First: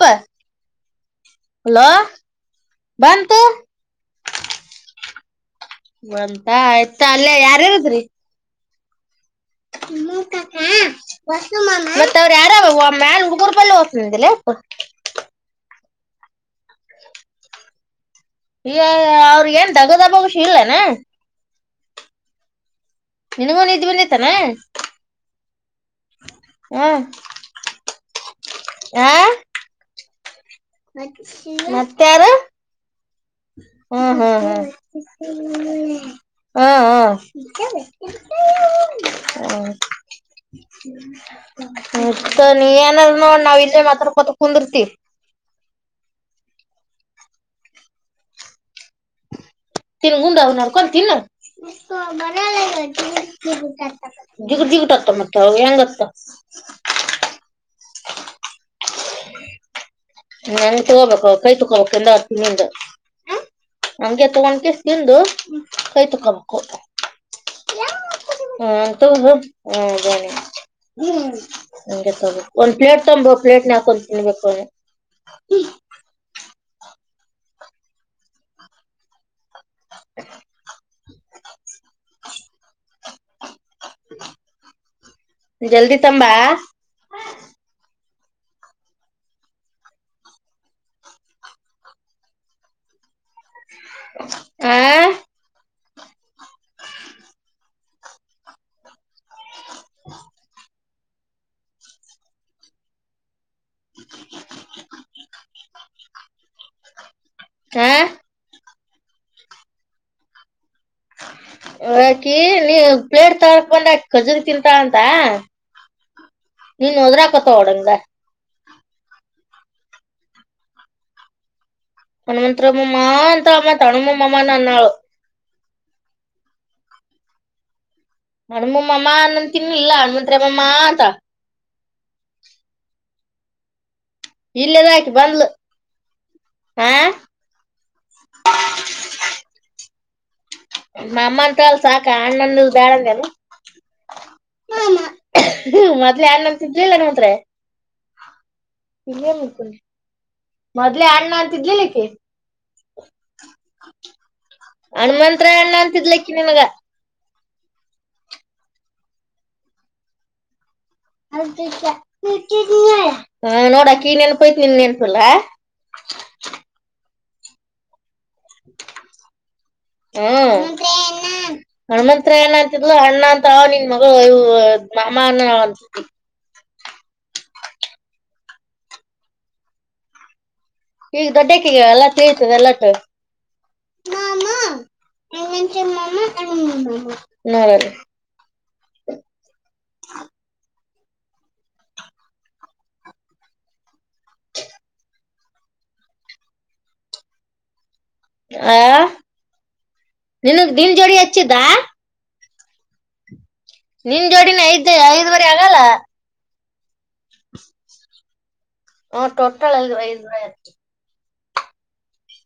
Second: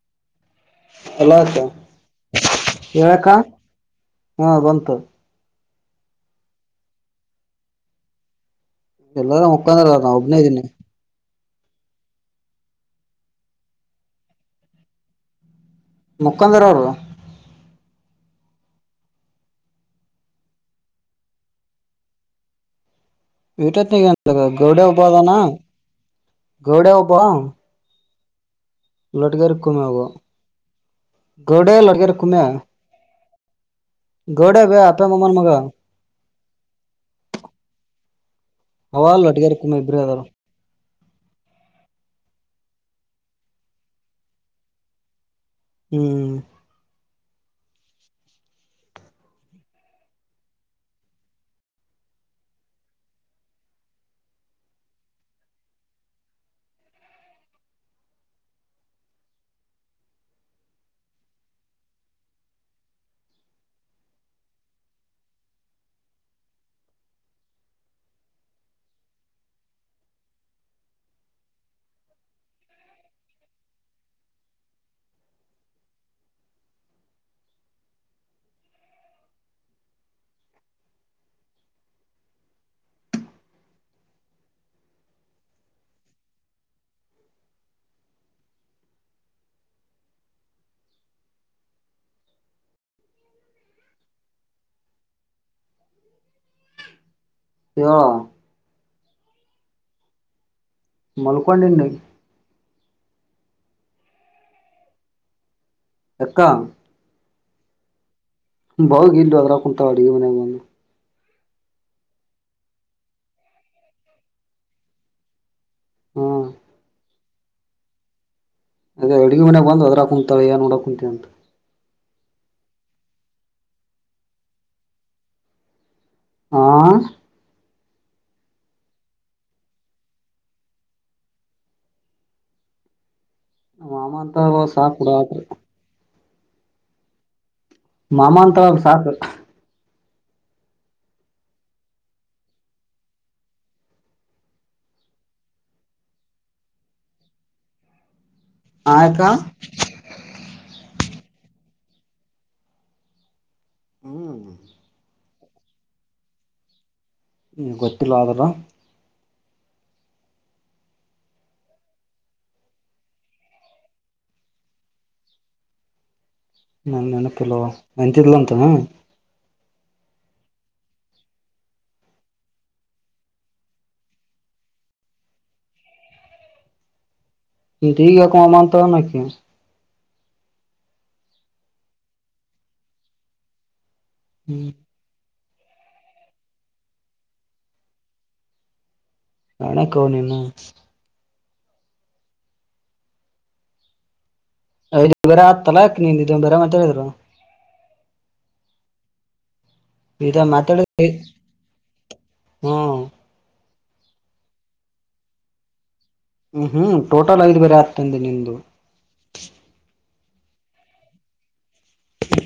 ಬ [unintelligible] ಎಲ್ಲ ಆಯ್ತಾ ಹಕ್ಕ ಬಂತು ಹಾ ಬಂತು [unintelligible] ಒಂತ ಆಯ್ತ ಅಲ್ಲೇ ಯಾರ ಇರದ್ರಿ ಎಲ್ಲಾರ ಮುಖಂದ್ರ ಅವ್ರ ನಾ ಮೂ ಒಬ್ನೇ ಕಕ ಇದೀನಿ ಮತ್ತತ್ ಅವ್ರ ಯಾರಾವ ಮ್ಯಾ ಹುಡುಗರು ಬಲ್ಲಿ ಹೊಸ್ನ್ದಿಲ್ಲ ಮುಕ್ಕಂದರ ಅವ ಈ ಅವ್ರ ಏನ್ ದಗದಬಗಷ ಇಲ್ಲನೆ ನಿನಗೂ ವಿಟ ನಿದ್ ಬಂದಿತಾನ ಗೌಡ ಉಬಾದಾನ ಹ ಗೌಡ ಉಬ [unintelligible] ಆ ಲಟಕೆರೆಕುಮಾಗ ಗೌಡೆ ಮತ್ತಾರ ಲಟಕರೆಕುಮೆ [unintelligible] ಹ್ಮ್ ಹ್ಮ್ ಹ್ಮ್ ಮಮ್ಮನ ಮಗ [inaudible] ಹ್ಮ ಹ್ಮ ಅವ ಹ್ಮ ಲೊಟ್ಗೇರಿ ಕುಮ್ಮೆ ಇಬ್ರೇ ಅದಾರ ಮತ್ತ ನೀ ಏನಾದ ನೋಡ್ ನಾವ ಇದೆ ಮಾತ್ರ ಕೊತ ಕುಂದಿರ್ತಿ [unintelligible] ಹ್ಮ್ ಹ ತಿನ್ ಗುಂಡಾಾವ ನ ಕೊ ತಿೀ ನ ಿಿಗತ್ತ ಮತ್ತೆ ಹೆಂಗತ್ತ [inaudible] [inaudible] ನಂ ತಗೋಬೇಕು ಕೈ ತಕೋಬೇಕು ಎಂದ ಅರ್ತನಿಂದ ನಮಗೆ ತಗೊಂಡ್ ಕಸ ತಿಂದು ಕೈ ತಕೊಬೇಕು [inaudible] ಹ್ಮ ತಗ ಹ ಬಿಗೆ ತಗು ಒಂದ್ ಪ್ಲೇಟ್ ತಬೇಕ ಪಪ್ಲೇಟ್ ನ ಹಾಕೊತೀನ್ ಬಬೇಕು [inaudible] [inaudible] ಜಲ್ದಿ ತಂಬ ಹ ಹ [inaudible] ಮಲ್ಕೊಂಡನ್ನ [inaudible] ಎಕ್ಕಾ ಹ ಬಾವ ಇ್ದು ಅದ್ರ ಕುಂತ ಅಡುಿಗೆ ಮನ್ಯಾಗ ಬಂದು ಹಾಕಿ ನೀ ಪ್ಲೇಟ್ ತರಕ್ ಬಂದ ಖಜರು ತಿಂತ ಅಂತ ಹ್ಮ್ ನೀನುೊದರಾ ಕೊತ ಡ ಅದೇ ಅಡುಗೆ ಮನಯಾಗ ಬಂದು ಅದ್ರ ಕುಂತಾ ನೋಡ ಕುಂತೀವಿ ಅಂತ ಹನುಮಂಂತರಮ್ಮ ಮಂತರ ಅಮ್ಮ ತನುಮ ಮಾಾಮಾನ ನಾಳು ಆ ಹ್ ಹಣುಮು ಮಾಮ ಆನ್ ಅಂತೀನಿ ಇಲ್ಲ ಹಣಮಂತ್ರಯ ಮ್ಮಮ್ಮ ಅಂತಳ. ಮಾಮ ಅಂತ ಇಲ್ಲಯಾದಳ ಸಾಕು ಆಕಿ ಬಿಡ ಬಂದ್ಲು ಆ. ಮಾಮಾ ಅಂತಳ ಅಲ್ ಸಾಕ್. ಮಾಮಾ ಅಂತಳ ಅಲ್ ಸಾಕ ಅಣ್ಣ ಅನ್ನದು ಬ್ಯಾಡ್ ಅಂದ್ ಏನು. ಮಾಮಾ ಹ ಮೊದ್ಲ ಅಣ್ಣ ಅಂತಿದ್ಲಿಲ್ ಹಣಮಂತ್ರಯ. ಇದ ಆಯ್ತಾ ಎನ್ ಮಾಡ್ಕೊಂಡಿ ಮೊದ್ಲೇ ಅಣ್ಣ ಅಂತಿದ್ಲಿಲ್ ಇಕಿ. ಹ್ಮ್ ತ್ರೆ ಅಣ್ಣ ಅಂತಿದ್ಲಿಕಿ ನಿಂಗ. ಹ್ಮ ಗೊತ್ತಿಲ್ಲ ಆದ್ರ. [unintelligible] ಹ ನೋಡ ಅಕೀಗ್ ನೆನ್ಪ ಐತಿ ನಿಂಗ್ ನೆನಪಿಲ್ಲ. ನಂಗ್ ನೆನಪಿಲ್ಲವ್ವ ಅಂತಿದ್ಲಂತೇನ. ಹ್ಮ ಹಣಮಂತ್ರಯ ಅಣ್ಣ ಅಂತಿದ್ಲು ಅಣ್ಣ ಅಂತ ನಿನ್ ಮಗ ಇವು ಮಾಮ ಅನ್ನ ಅಂತಿದ್ವಿ. ಇಕಿ ಇಗ್ಯಾಕ್ ಮಾಮಾ ಅಂತಳ ಅನ್ ಅಕಿ. ಈಗ ದೊಡ್ಡ್ಯಾಕಿ ಎಲ್ಲ ತಿಳಿತದ ಎಲ್ಲಟ. ಹ್ಮ್ ಹಣಮಂತ್ರಯ ಮಾಮಾ ಹಣಮು ಮಾಮಾ ನೋಡು. ಸ್ಯಾನ್ಯಕವ ನೀನಾ. ಏ ಇದುರು ಆತ್ತಲ್ಲಾ ಅಕ್ ನೀನಿಂದ ಇದು ಬರ್ಯಂ ಹೇಳಿದ್ರ. ಆ ಇದ ನಿನಗ್ ಮಾತಾಡ ದಿನ್ ಜೋಡಿ ಹಚ್ಚಿದ್ದಾ. ಹ್ಮ್ ನಿನ್ ಜೋಡಿನೆ ಐದ್ ಐದುವರಿ ಆಗಲ್ಲ. ಹ್ಮ್ ಹ್ಮ್ ಟೋಟಲ್ ಐದ್ ಬೇರೆ ಆತದ ಅಂದಿ ನಿಂದು. ಹ್ಮ್ ಟೋಟಲ್ ಐ ಐದುನೂರ ಹೆಚ್ಚ್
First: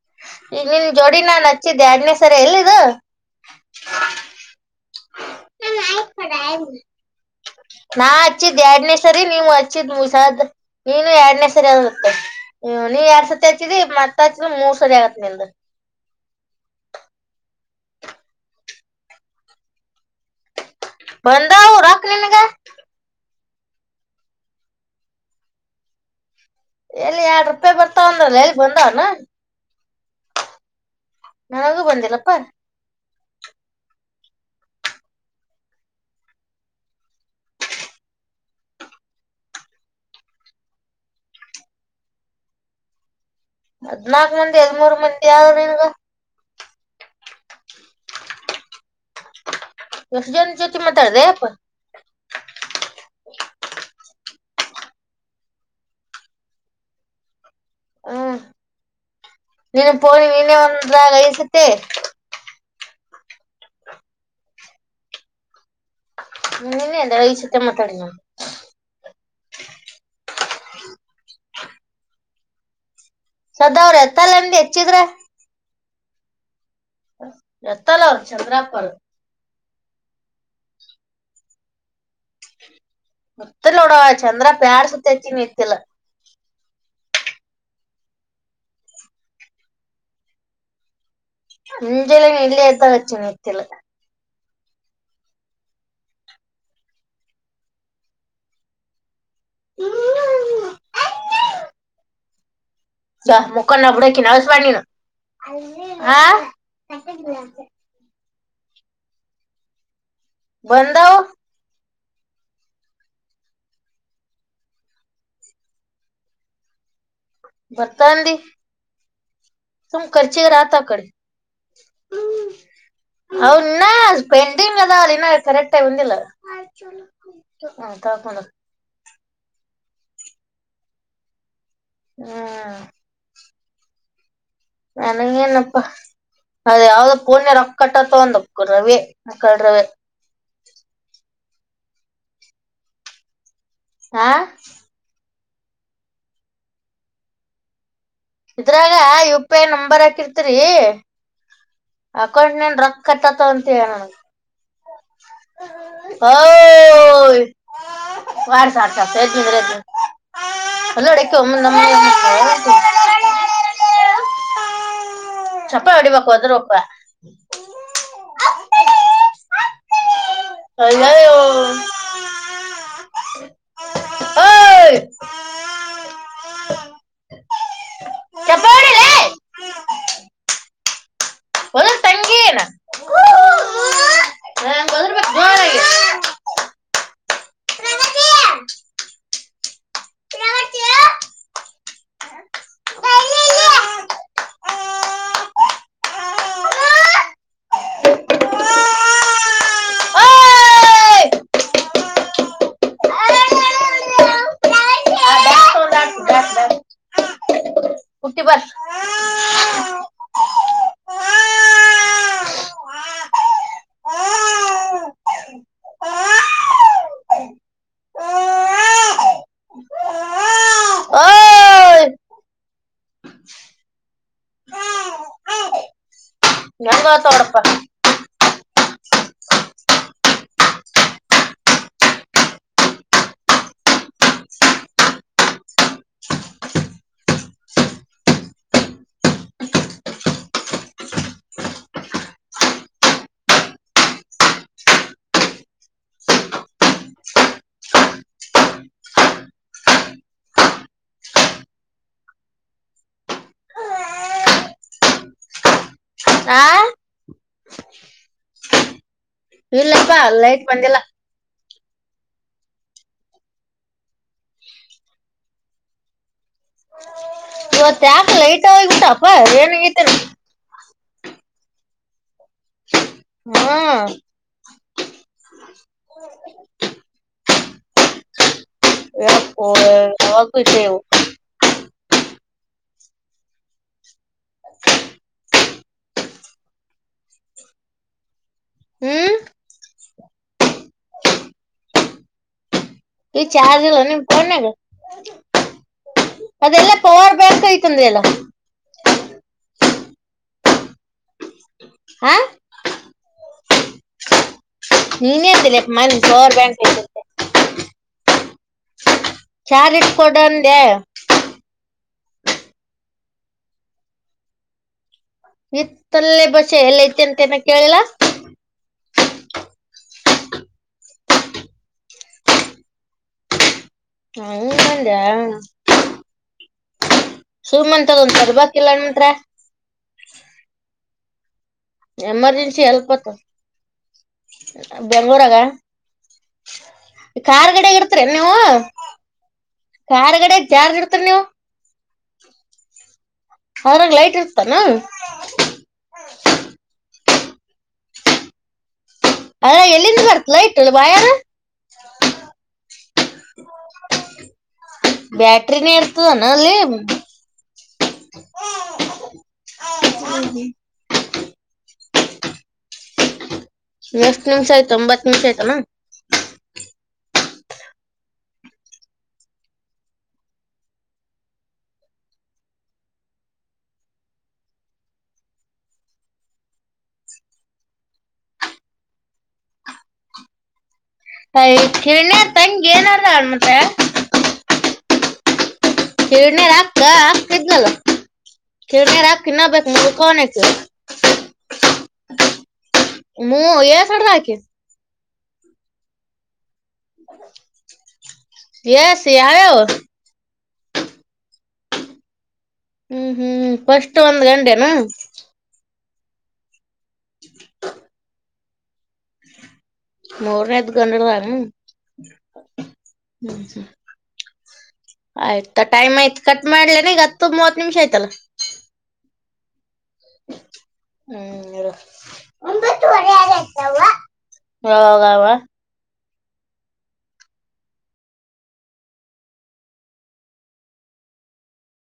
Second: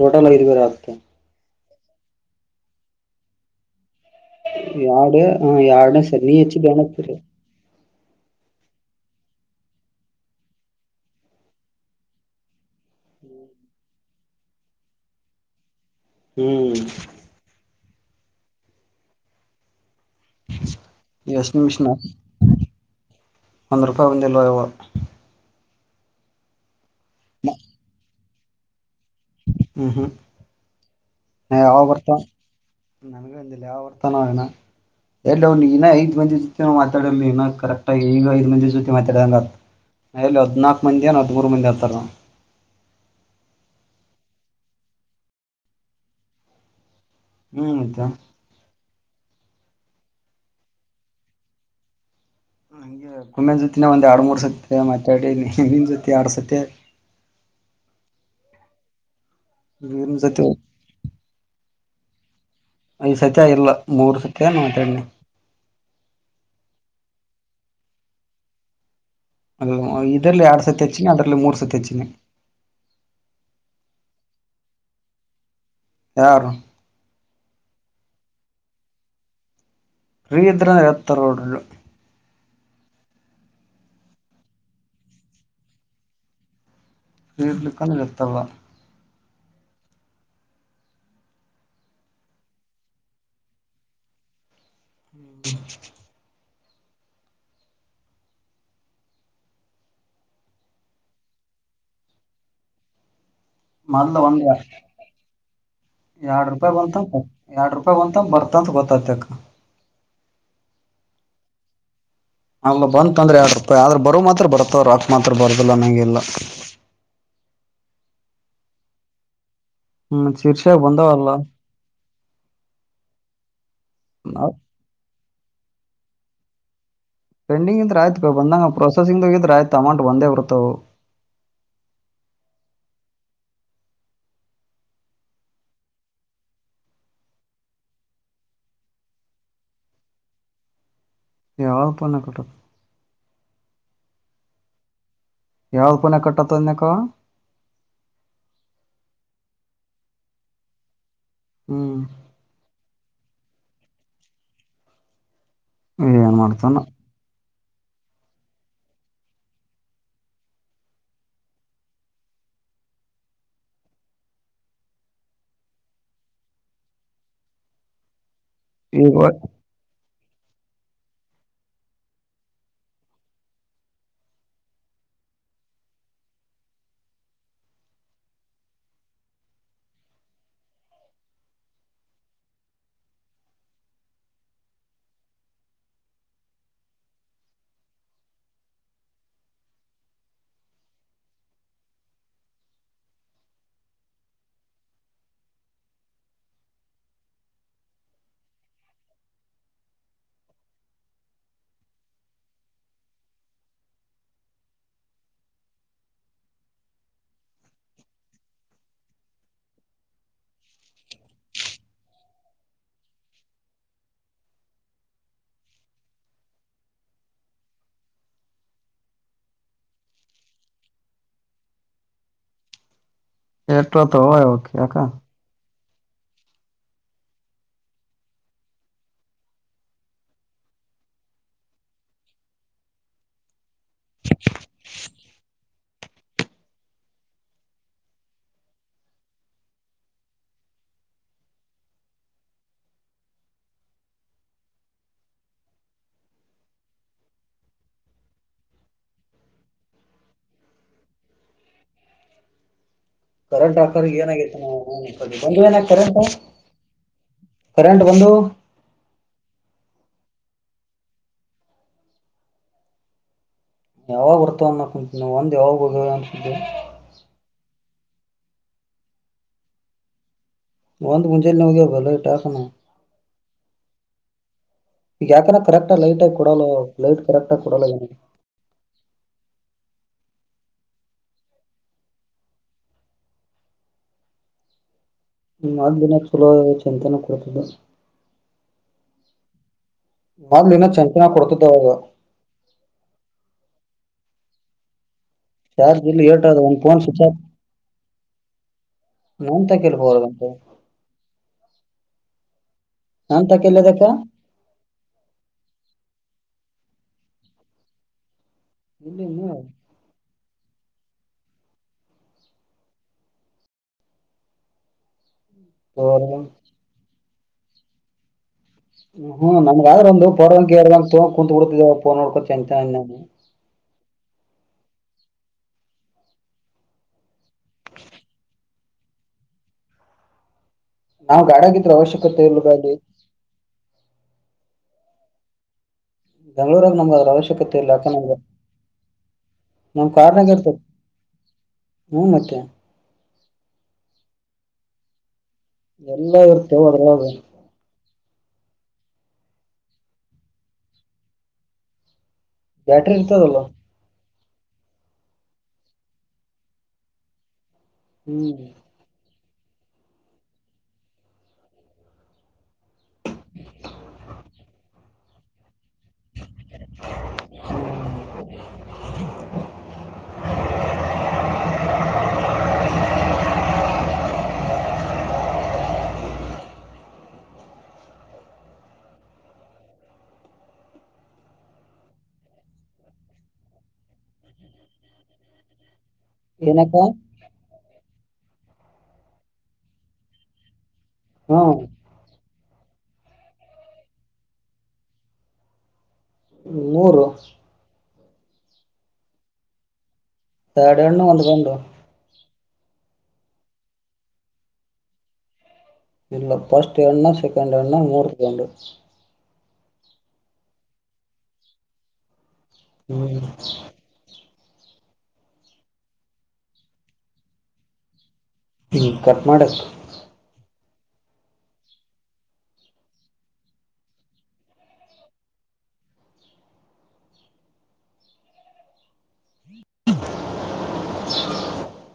ಟೋಟಲ್ ಐದ್ ಬೇರೆ ಈಗ್ ನಿನ್ ಆತ ಜೋಡಿ ನಾನ್ ಹಚ್ಚಿದ್ದ ಅಡ್ನೇಸರಿ ಎಲ್ಲಿದ್ದು. ಯಾರ್ಡ ಹ್ಮ್ ಯಡ್ ಸರಿ ನೀ ಹೆಚ್ಚಿದ್ ಎರಡ್ನೆ ನಾ ಹಚ್ಚಿದ್ ಎರಡ್ನೇ ಸರಿ ನೀವು ಹಚ್ಚಿದ್ ಮುಸಾದ ನೀನು ಎರಡ್ನೇ ಸರಿ ಆಗತ್ತ ಹ್ ನೀ ಎರಡ್ ಸತಿ ಹಚ್ಚಿದಿ ಮತ್ತ್ ಹಚ್ಚಿದ ಮೂರ್ ಸರಿ ಆಗತ್ ನಿಂದ್. ಹ್ಮ್ [inaudible] ಬಂದಾವ್ ರಕ್ಕ ನಿನಗ. ಒಂದ ರೂಪಾಯಿ ಬಂದಿಲ್ಲ ಎವ್ವ. ಎಲ್ಲಿ ಎರಡು ರೂಪಾಯಿ ಬರ್ತವ ಅಂದಲ್ಲ ಎಲ್ಲಿ ಬಂದಾವ್ ಏನ. ಹ್ಮ್ ಹ್ಮ್ ನನಗೂ ಬಂದಿಲ್ಲಪ್ಪ. ನನಗ ಅಂದಿಲ್ಲ ಯಾವ ಬರ್ತನ ಹಿನಾ. ಎಲ್ಲೆವ್ ನೀ ಇನ್ನ ಐದ್ ಮಂದಿ ಜೊತಿ ಮಾತಾಡಿಲ್ ನೀ ಹಿನಾ ಕರೆಕ್ಟಾಗಿ ಈಗ ಐದ ಮಂದಿ ಜೊತಿ ಮಾತಾಡಂಗ ಆತ್. ನಾ ಎಲ್ಲ ಹದ್ನಾಕು ಮಂದಿ ಏನ್ ಹದ್ಮೂರು ಮಂದಿ ಆರ್ತಾರ. ಹದ್ನಾಕ್ ಮಂದಿ ಹದ್ಮೂರ್ ಮಂದಿ ಅದರ್ ನಿನ್ಗ. ಹ್ಮ್ ಮತ್ತ. ಎಷ್ಟ ಜನ ಜೊತಿ ಮಾತಾಡಿದ್ಯಪ್ಪ. ಹಂಗೆ ಕುಮ್ಮ್ಯಾನ್ ಜೊತಿನ ಒಂದ್ ಆರಡ್ ಮೂರ್ ಸತ ಮಾತಾಡಿನಿ ನೀನ್ ಜೊತಿ ಎರಡ್ ಸತೆ. [inaudible] ಹ್ಮ ನೀನು ಇವ್ನ್ ಫೋನ್ ಜೊತೆ ನೀನೇ ಒಂದಾಗ ಐದ್ ಸತಿ. ಐದ್ ಸತಿ ಇಲ್ಲ ಮೂರು ಸತಿ ಯಾನ್ ಮಾತ್ಯಡಿನಿ. ನೀನೆ ಅಂದ್ಯಲ ಐದ್ ಸತೆ ಮಾತ್ಯಡಿನ್ ಅಂತ್. ಅ ಇದ್ರಲ್ಲೇ ಎರಡ್ ಸತಿ ಹೆಚ್ಚಿನಿ ಅದ್ರಲ್ಲೇ ಮೂರ್ ಸತಿ ಹೆಚ್ಚಿನಿ. ಸದ್ದ ಅವ್ರ ಎತ್ತಲ್ಲ ಅಂದಿ ಹೆಚ್ಚಿದ್ರ. ಯಾರು. ಎತ್ತಲ್ಲ ಅವ್ರ ಚಂದ್ರಾಪ್ಪರ. ಇದ್ರ ಎತ್ತ ರೋಡ್ [unintelligible] ಮತ್ಲೋಡ ಚಂದ್ರ ಪ್ಯರ್ ಸತ್ಯಚ ನಿತ್ಲ [unintelligible] ಕೀಡ್ಲಿಕ್ಕ ಇತಲ್ಲ [unintelligible] ಮುಂಜಲ ನೆಲ್ಲಿತಾಚ ನೆತಲ [unintelligible] ಹ್ಮ್ [unintelligible] ಹ್ಮ [unintelligible] ಜಾ ಮಕ್ಕ ನ ಬುಡಕಿ ನ ಅವ ಸ್ ಬ ನೀನು [unintelligible] ಹಾ ಎರಡು ರೂಪಾಯಿ ಬಂತ ಎರಡ್ ರೂಪಾಯಿ ಬಂತ ಬರ್ತಂತ ಗೊತ್ತತಕ್ಕ ಬಂದಾವ ಅಲ್ಲ ಬಂತ ಅಂದ್ರೆ ಎರ ರೂಪಾಯಿ ಆದ್ರ ಬರ ಮಾತ್ರ ಬರತವ ರಾಕ್ ಮಾತ್ರ ಬರದಿಲ್ಲ ನಂಗೆಲ್ಲ [inaudible] [unintelligible] ಬರ್ತಾ ಹಂದಿ ಸುಮ್ನೆ ಹ್ಮ್ ಶೀರ್ಷಾಗ ಕರ್ಚಿಗಾದ್ರೂ ಆಗುತ್ತೆ ಬಂದಾವಲ್ಲ ಹೌನ್ನ ಪೆಂಡಿಂಗದಾ ಅಲ್ಲಿ ಇನ್ನ ಕರೆಕ್ಾಯ ಒಂದಿಲ್ಲ [inaudible] ಪೆಂಡಿಂಗ್ ಇದ್ರೆ ಆಯ್ತು ಬ ಬಂದಂಗ ಪ್ರೊಸೆಸಿಂಗ್ದಾಗ ಇದ್ರೆ ಆಯ್ತು ಅಮೌಂಟ್ ಬಂದೇ ಬರ್ತಾವ ಹ್ಮ ನನಗೆನಪ್ಪಾ ಅದ ಯಾವ್ದ ಪೂಣ್ಯ ರೊಕ್ಕಟ್ಟತ ಒಂದಕ್ಕ ರವಿ ಮಕ್ಕಳ ರವಿ ಯಾವು ಪಣ ಕೊಟದು ಹಾ ಯಾವಳ್ಪುನೆ ಕಟ್ಟತ್ತುನ್ನಕ್ಕಾ [unintelligible] ಇದ್ರಾಗ ಯು ಪಿ ಐ ನಂಬರ್ ಹಾಕಿರ್ತಿರಿ ಹ್ಮ್ ಅಕೌಂಟ್ ನೀನ್ ರಕ್ ಕಟ್ಟಾ ತಂತ [unintelligible] ಏನ್ ಮಾಡ್ತಾನ ವಡ್ ಸ ಸ ಸತ ಸೇತ [unintelligible] ಒಂದು ನಮ್ಮ [unintelligible] ಚಪ್ಪ ಹೊಡಿಬೇಕು ಅದ್ರೂ ಒಪ್ಪ ಈವ [unintelligible] ಅ [unintelligible] ಹ [unintelligible] [unintelligible] ಒಂದು ತಂಗಗೆನ [unintelligible] ಹ ಬ ಆ [inaudible] ಓಯ್ ಆ, ಬ್ಯಾಟ್ ತಗೊಂಡ್ ಆಡ್ಸು, ಬ್ಯಾಟ್, ಬ್ಯಾಟ್. ಹುಟ್ಟಿ ಬರ್ ಓಯ್ ಎಟೋ ತ ಹ ಓಕೆ ಆಕಾ [inaudible] ನಂಗ ತೋಡಪ [unintelligible] ಕರೆಂಟ್ ಹಾಕರ್ ಏನಾಗಿೈತ್ತು ನಾವು ಬಂದು ಏನ ಕರೆಂಟ್ ಆ [inaudible] ಕರೆಂಟ್ ಒಂದು [inaudible] ಇಲ್ಲಪ್ಪ ಲೈಟ್ ಬಂದೆಲ್ಲ [unintelligible] ಯಾವಾಗ ಬರ್ತಾವನ್ನ ಕುಂತವಿ ನವು ಒಂದ್ ಯಾವಾಗ ಹೋಗೇವೆ ಅನ್ಿದ್ದೇವಿ [unintelligible] ಇವತ್ ಯಾಕ ಲೈಟ್ೋಗ್ಬಿಟಪ್ಪ ಏನ್ಗೈತೆರಿ [unintelligible] ಒಂದು್ ಮುಂಜೆೆಯಲ್ಲಿ ನಮಗೆ ಬಲ ಇಟಾಕಣ [unintelligible] ಹಾ [inaudible] ಈಗ ಯಾಕಾನ ಕರೆಕ್ಟ ಲೈಟ್ ಆಗ ಕೊಡಲ್ಲ ಲೈಟ್ ಕರೆಕ್ಟ ಆ ಕೊಡಲ್ಲ ಹ ಅವಾಗೇವು [unintelligible] ನಿ ದಿನಕ್ಕೆ ಸುಲಭವಾಗಿ ಚಿಂತೆಯನೂ ಕೊಡತು [unintelligible] ಹ್ಮ್ ಮೊದ್ಲನ್ನ ಚಚನ ಕೊಡ್ತದವಾಗ [unintelligible] ಚಾರ್ಜ್ ಇಲ್ವಾ ಫೋನ್ ಆಗಿ [inaudible] ಚಾರ್ಜ್ ಇಲ್ಲಿ ಹೇಳ್ ಒಂದ್ ೋನ್ ಸ್ಚ್ ಬ್ಯಾಂಕ್ ಐತಂದ್ರಲ್ಲ [unintelligible] ಕೆ ಬರ ಗಟೆ [unintelligible] ಹಾ [inaudible] ಹಂತ ಕಲ್ಲದಕ್ಕ [unintelligible] ನಿನ್ನಂತಲ್ [unintelligible] ಇಲ್ಲಿನ್ನು ಚಾರ್ ಇಟ್ಕಕೊಂಡು ಅಂದೇ ಇತ್ತಲ್ಲೇ ಬಷೆ ಎಲ್ಲ ಐತಿ ಅಂತ ಏನ ಕೇಳಿಲ್ಲ ಹ್ಮ್ ನಮಗ ಒಂದು ಶೋ ಹಾಗಿ ಕುಂತಿ ಬಿಡ್ತಿದ್ದವ ಫೋನ್ ನೋಡ್ಕೋಅಂತ ಅಂದೇ ನಾನು [unintelligible] ಹ ಹಂಗೆ ಅಂದ್ಯಾ ಸುಮ್ ತಕೊ [unintelligible] ನಾವ್ ಗಾಡಿಗಿದ್ರೆ ಅವಶ್ಯಕತೆ ಇಲ್ವಾ ಅಲ್ಲಿ ಹೆಲ್ಪ್ ಆತು ಬೆಂಗ್ಳೂರಾಗ ಬೆಂಗಳೂರಾಗ ನಮ್ಗ ಅದ್ರ ಕಾರ್ ಅವಶ್ಯಕತೆ ಇಲ್ಲ ಗಡಿಯಾಗ್ ಯಾಕ ಇರ್ತರೇನು ನಮ್ಗ ನೀವು ನಮ್ ಕಾರ್ ಕಾರ್ನಾಗ ಗಡಿಯಾಗ್ ಇರ್ತದ ಚಾರ್ಜ್ ಇಡ್ತರಿ ನೀವು ಹ್ಮ್ ಮತ್ತೆ ಅದ್ರಲ್ಲಿ ಲೈಟ್ ಇರ್ತಾದೇನು ಎಲ್ಲ ಇರ್ತವೊ ಅದ್ರ ಒಳ್ಳಗ ಅದ ಎಲ್ಲಿಂದ ಬರ್ತವಾ ಲೈಟ್ ವೈರಯು ಬ್ಯಾಟ್ರಿ ಇರ್ತದಲ್ಲ ಬ್ಯಾಟ್ರ ನೀ ಇರ್ತದಾನ ಅಲ್ಲಿೇ ಹ್ಮ್ ಮತ್ತೆ ಹೇಳಿ ಕೇಳಿಸ್ತಾಯಿತೇನ [unintelligible] [unintelligible] ಅಯ್ ಕೇಳಣ್ಣ ತಂಗಿ ಏನಾರ ಮತ್ತೆ ಏನಾರ ಏನಕ್ಕ ಹಾಕ್ಕ ಹಾಕಿದಲ್ಲ ಏನಾರ ಹಾಕಿ ತಿನ್ನಬೇಕು ಹ್ಮ ಎಷ್ಟು ಸಾಲ ಹಾಕಿ ಮೂರು ಯಾವ್ಯಾವು ಎರಡು ಹೆಣ್ಣು ಎರಡು ಗಂಡು ಹ್ಮ್ ಹ್ಮ್ ಫಸ್ಟ್ ಒಂದ್ ಗಂಡೇನು ಇಲ್ಲ ಫಸ್ಟ್ ಹೆಣ್ಣಾ ಸೆಕೆಂಡ್ ಹೆಣ್ಣಾ ಮೂರು ಗಂಡು ಮೂರನೇದು ಗಂಡ ಹ್ಮ್ ಆಯ್ತ ಟೈಮ್ ಆಯ್ತತ್ ಕಟ್ ಮಾಡ್ಲೇನೆ ಈಗ ಹತ್ತು ಮೂವತ್ ನಿಮಿಷ ಆಯತಲ್ಲ ಹ್ಮ ಕಟ್ ಮಾಡರಿ ಹ್ಮ್ ಒಂಬತ್ತುವರೆ ಆಯ್ತು ಅವಾಗವ್ವ [inaudible]